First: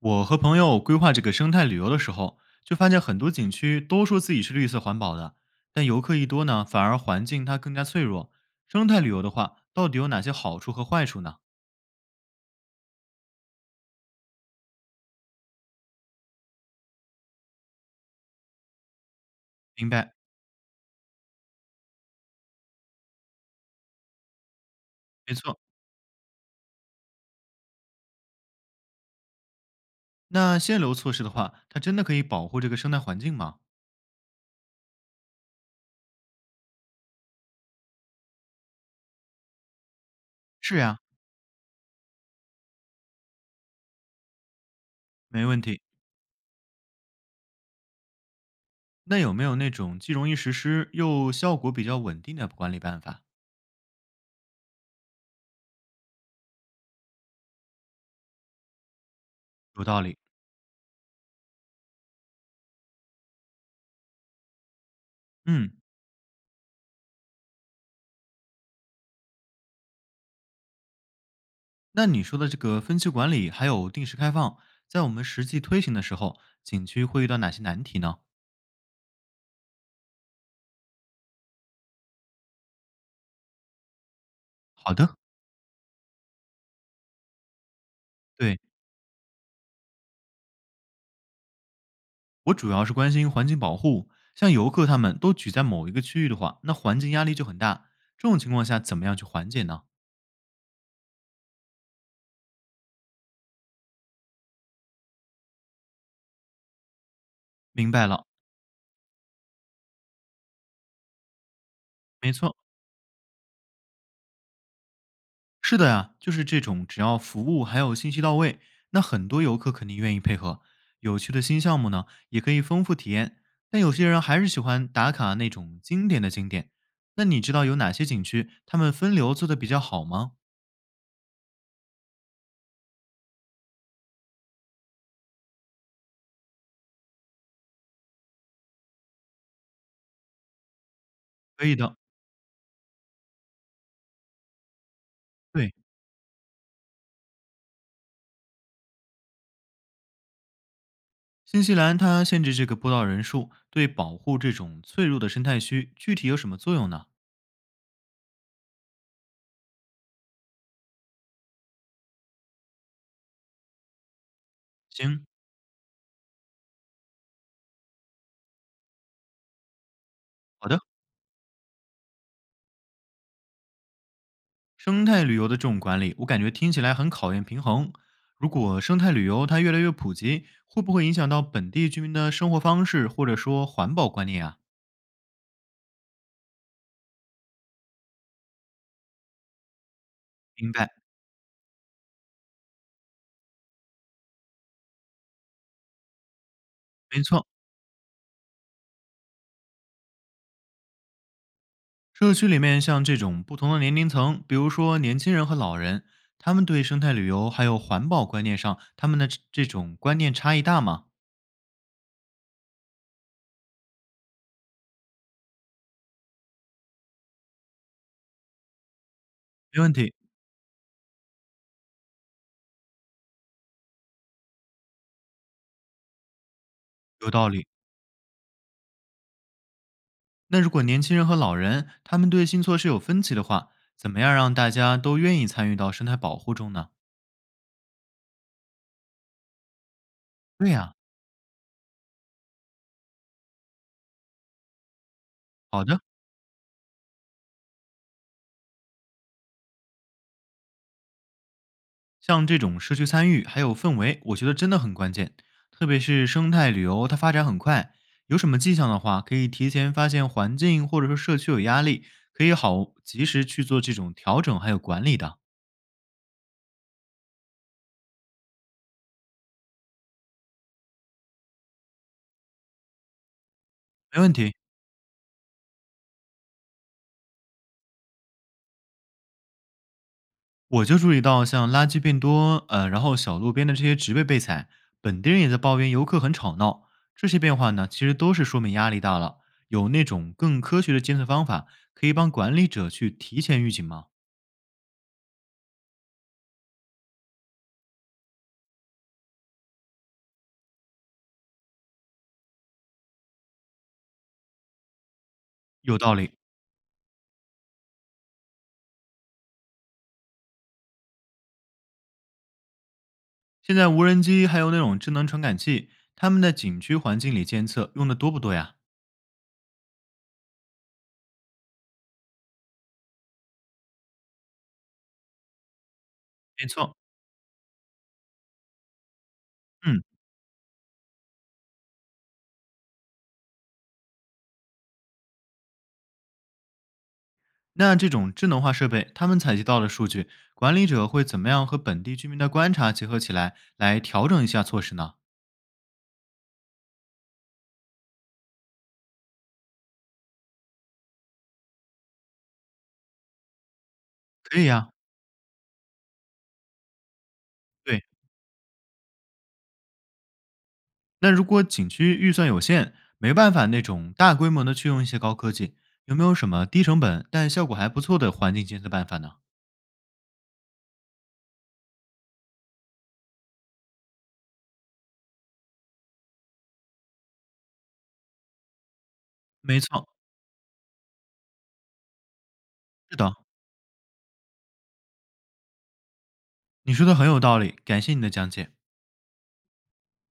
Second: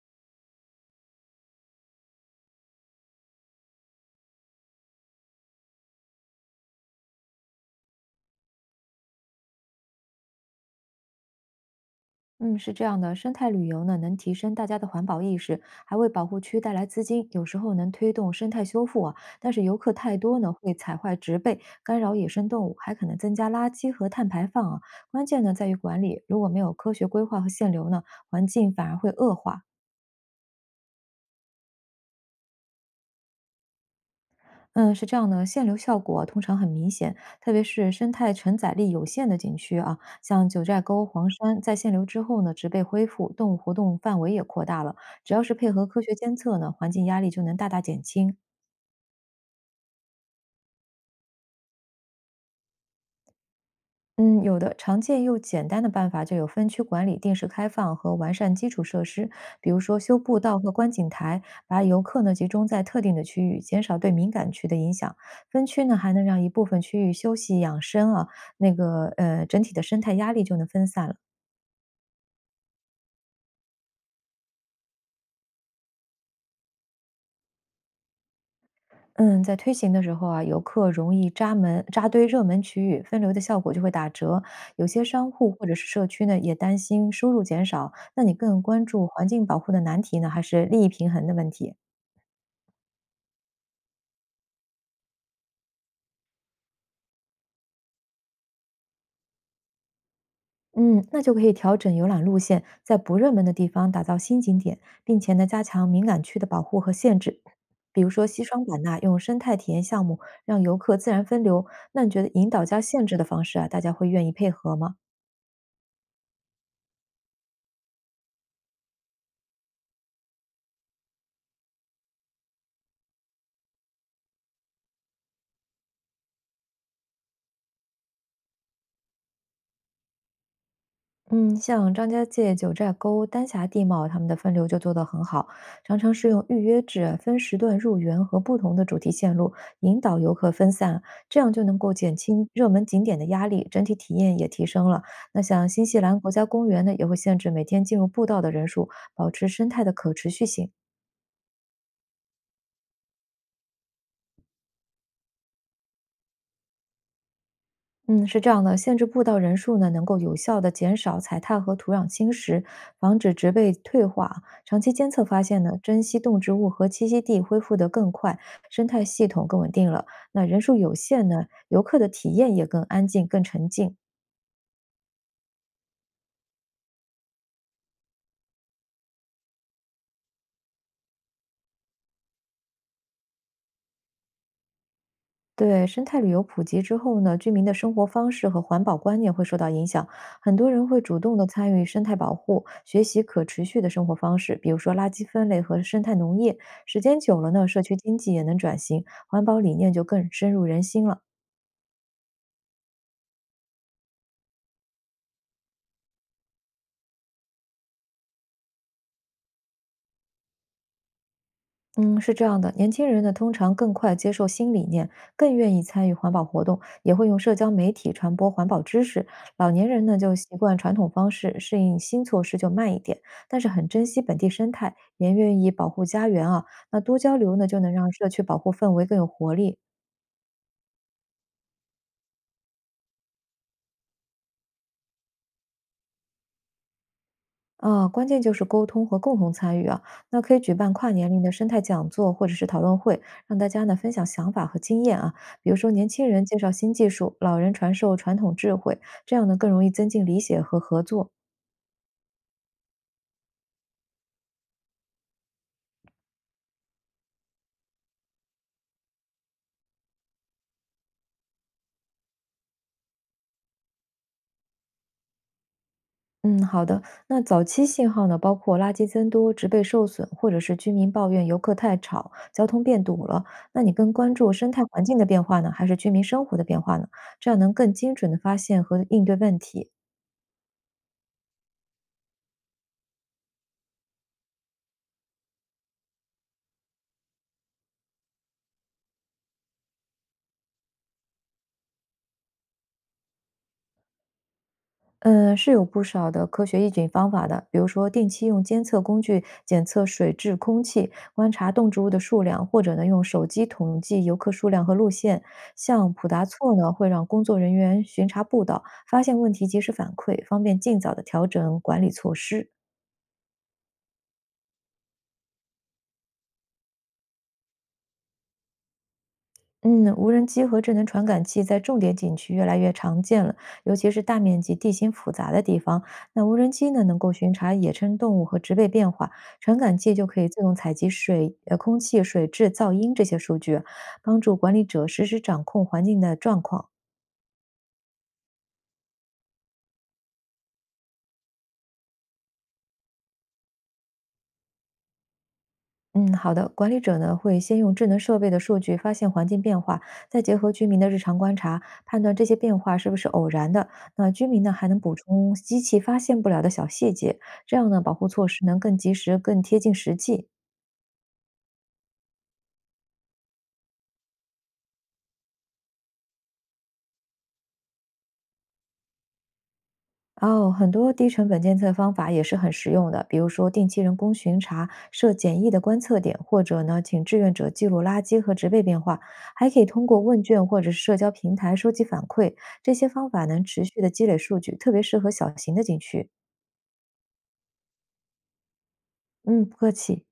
我和朋友规划这个生态旅游的时候，就发现很多景区都说自己是绿色环保的，但游客一多呢，反而环境它更加脆弱。生态旅游的话，到底有哪些好处和坏处呢？嗯，是这样的，生态旅游呢，能提升大家的环保意识，还为保护区带来资金，有时候能推动生态修复啊。但是游明客白，太多呢，会踩坏植被，干扰野生动物，还可能增加垃圾和碳排放啊。关没键呢，错。在于管理，如果没有科学规划和限流呢，环境反而会恶化。那限流措施的话，它真的可以保护这个生态环境吗？嗯，是这样的，限流效果啊通常很明显，特别是生态承载力有限的景区啊，像九是寨呀，沟、黄山，在限流之后呢，植被恢复，动物活动范围也扩大了。只要没是问配题。合科学监测呢，环境压力就能大大减轻。那有没有那种既容易实施又效果比较稳定的管理办法？嗯，有的常见又简单的办法就有分区管理、定时开放和完善基础设施，比如有说道理。修步道和观景台，把游客呢集中在特定的区域，减少对敏感区的影响。分嗯，区呢还能让一部分区域休息养生啊，整体的生态压力就能分散了。那你说的这个分区管理还有定时开放，在我们实际推行的时候，景区会遇到哪些难题呢？嗯，在推行的时候啊，游客容易扎门扎堆热门区域，分流的效果就会打折。有好些的，商户或者是社区呢，也担心收入减少。那你对，更关注环境保护的难题呢，还是利益平衡的问题？我主要是关心环境保护。像游客他们都聚在某一个区域的话，那环境压力就很大。这种情况下，怎么样去缓解呢？嗯，那就可以调整游览路线，在不热门的地方打造新景点，并且呢，加强敏感区的保护和限制。明比白如说了，西双版纳用生态体验项目让游客自然分流，那你觉得没引错，导加限制的方式啊，大家会愿意配合吗？是的呀，就是这种，只要服务还有信息到位，那很多游客肯定愿意配合。有趣的新项目呢，也可以丰富体验。但有些人还是喜欢打卡那种经典的景点。那你知道有哪些景区他们分流做的比较好吗？嗯，像张家界、九寨沟、丹霞地貌，他们的分流就做得很好，常常是用预约制、分时段入园和不同的主题线路引导游客分散，这样就可以能够的，减轻热门景点的压力，整体体验也提升了。那像对，新西兰国家公园呢，也会限制每天进入步道的人数，保持生态的可持续性。新西兰它限制这个播报人数，对保护这种脆弱的生态区具体有什么作用呢？嗯，是这样的，限制步道人数呢，能够有效的减少踩踏和土壤侵蚀，防止植被退化。长期监行，测发现呢，珍稀动植物和栖息地恢复得更快，生态系统更稳定了。那人好数的。有限呢，游客的体验也更安静、更沉静。生态旅游的这种管理，我感觉听起来很考验平衡。如果生态旅游它越来越普及，会不会影响到本地居民的生活方式或者说环保观念啊？对，生态旅游普及之后呢，居民的生活方式和环保观念会受到影响，很多明人白，会主动的参与生态保护，学习可持续的生活方式，比如说垃圾分类和生态农业。时间没久错。了呢，社区经济也能转型，环保理念就更深入人心了。社区里面像这种不同的年龄层，比如说年轻人和老人，他们对生态旅游还有环保观念上，他们的这种观念差异大吗？嗯，是这样的，年轻人呢通常更快接受新理念，更愿意参与环保活动，也会用社交媒体传播环保知识。老没年问人题，呢就习惯传统方式，适应新措施就慢一点，但是很珍惜本地生态，也愿意保护家园啊。那多有交道流呢，理。就能让社区保护氛围更有活力。那如果年轻人和老人他们对新措施有分歧的话，怎么样让大家都愿意参与到生态保护中呢？啊，关键就是沟通和共同参与啊。那可以对举办呀、跨年龄的生态讲座或者是讨论会，让大家呢分享想法和经验啊。比如好说，的，年轻人介绍新技术，老人传授传统智慧，这样呢更容易增进理解和合作。像这种社区参与还有氛围，我觉得真的很关键。特别是生态旅游，它发展很快，有什么迹象的话，可以提前发现环境或者说社区有压力，可以好及时去做这种调整还有管理的。嗯，好的。那早期信号呢，包括垃圾增多、植被受损，或者是居民抱怨游客太吵、交通变堵了。那你更没问关注题。生态环境的变化呢，还是居民生活的变化呢？这样能更精准的发现和应对问题。我就注意到，像垃圾变多，然后小路边的这些植被被踩，本地人也在抱怨游客很吵闹。这些变化呢，其实都是说明压力大了。有那种更科学的监测方法，可以帮管理者去提前预警吗？嗯，是有不少的科学抑菌方法的，比如说定期用监测工具检测水质、空气，观察动植物的数量，或者呢用手机统计游客数量和路线。有像道普理。达措呢，会让工作人员巡查步道，发现问题及时反馈，方便尽早的调整管理措施。现在无人机还有那种智能传感器，他们在景区环境里监测用的多不多呀？嗯，无人机和智能传感器在重点景区越来越常见了，尤其是大面积、地形复杂的地方。那无没人机错，呢，能够巡查野生动物和植被变化，传感嗯，器就可以自动采集水、空气、水质、噪音这些数据，帮助管理者实时掌控环境的状况。那这种智能化设备，他们采集到的数据，管理者会怎么样和本地居民的观察结合起来，来调整一下措施呢？嗯，好的。管理者呢会先用智能设备的数据发现环境变化，再结合居民的日常观察，判断这些变化是不是偶然的。那居可民以呢还呀、能补充机器发现不了的小细节，这样呢对，保护措施能更及时、更贴近实际。那如果景区预算有限，没办法那种大规模的去用一些高科技，有没有什么低成本但效果还不错的环境监测办法呢？哦，很多低成本监测方法也是很实用的，比如说定期人工巡查、设简易的观测点，或者呢，请志愿者记录垃圾和植被变化，还可没以通错，过问卷或者是社交平台收集反馈。这些是方的，法能持续的积累数据，特别适合小型的景区。你说的很有道理，感谢你的讲解。嗯，不客气。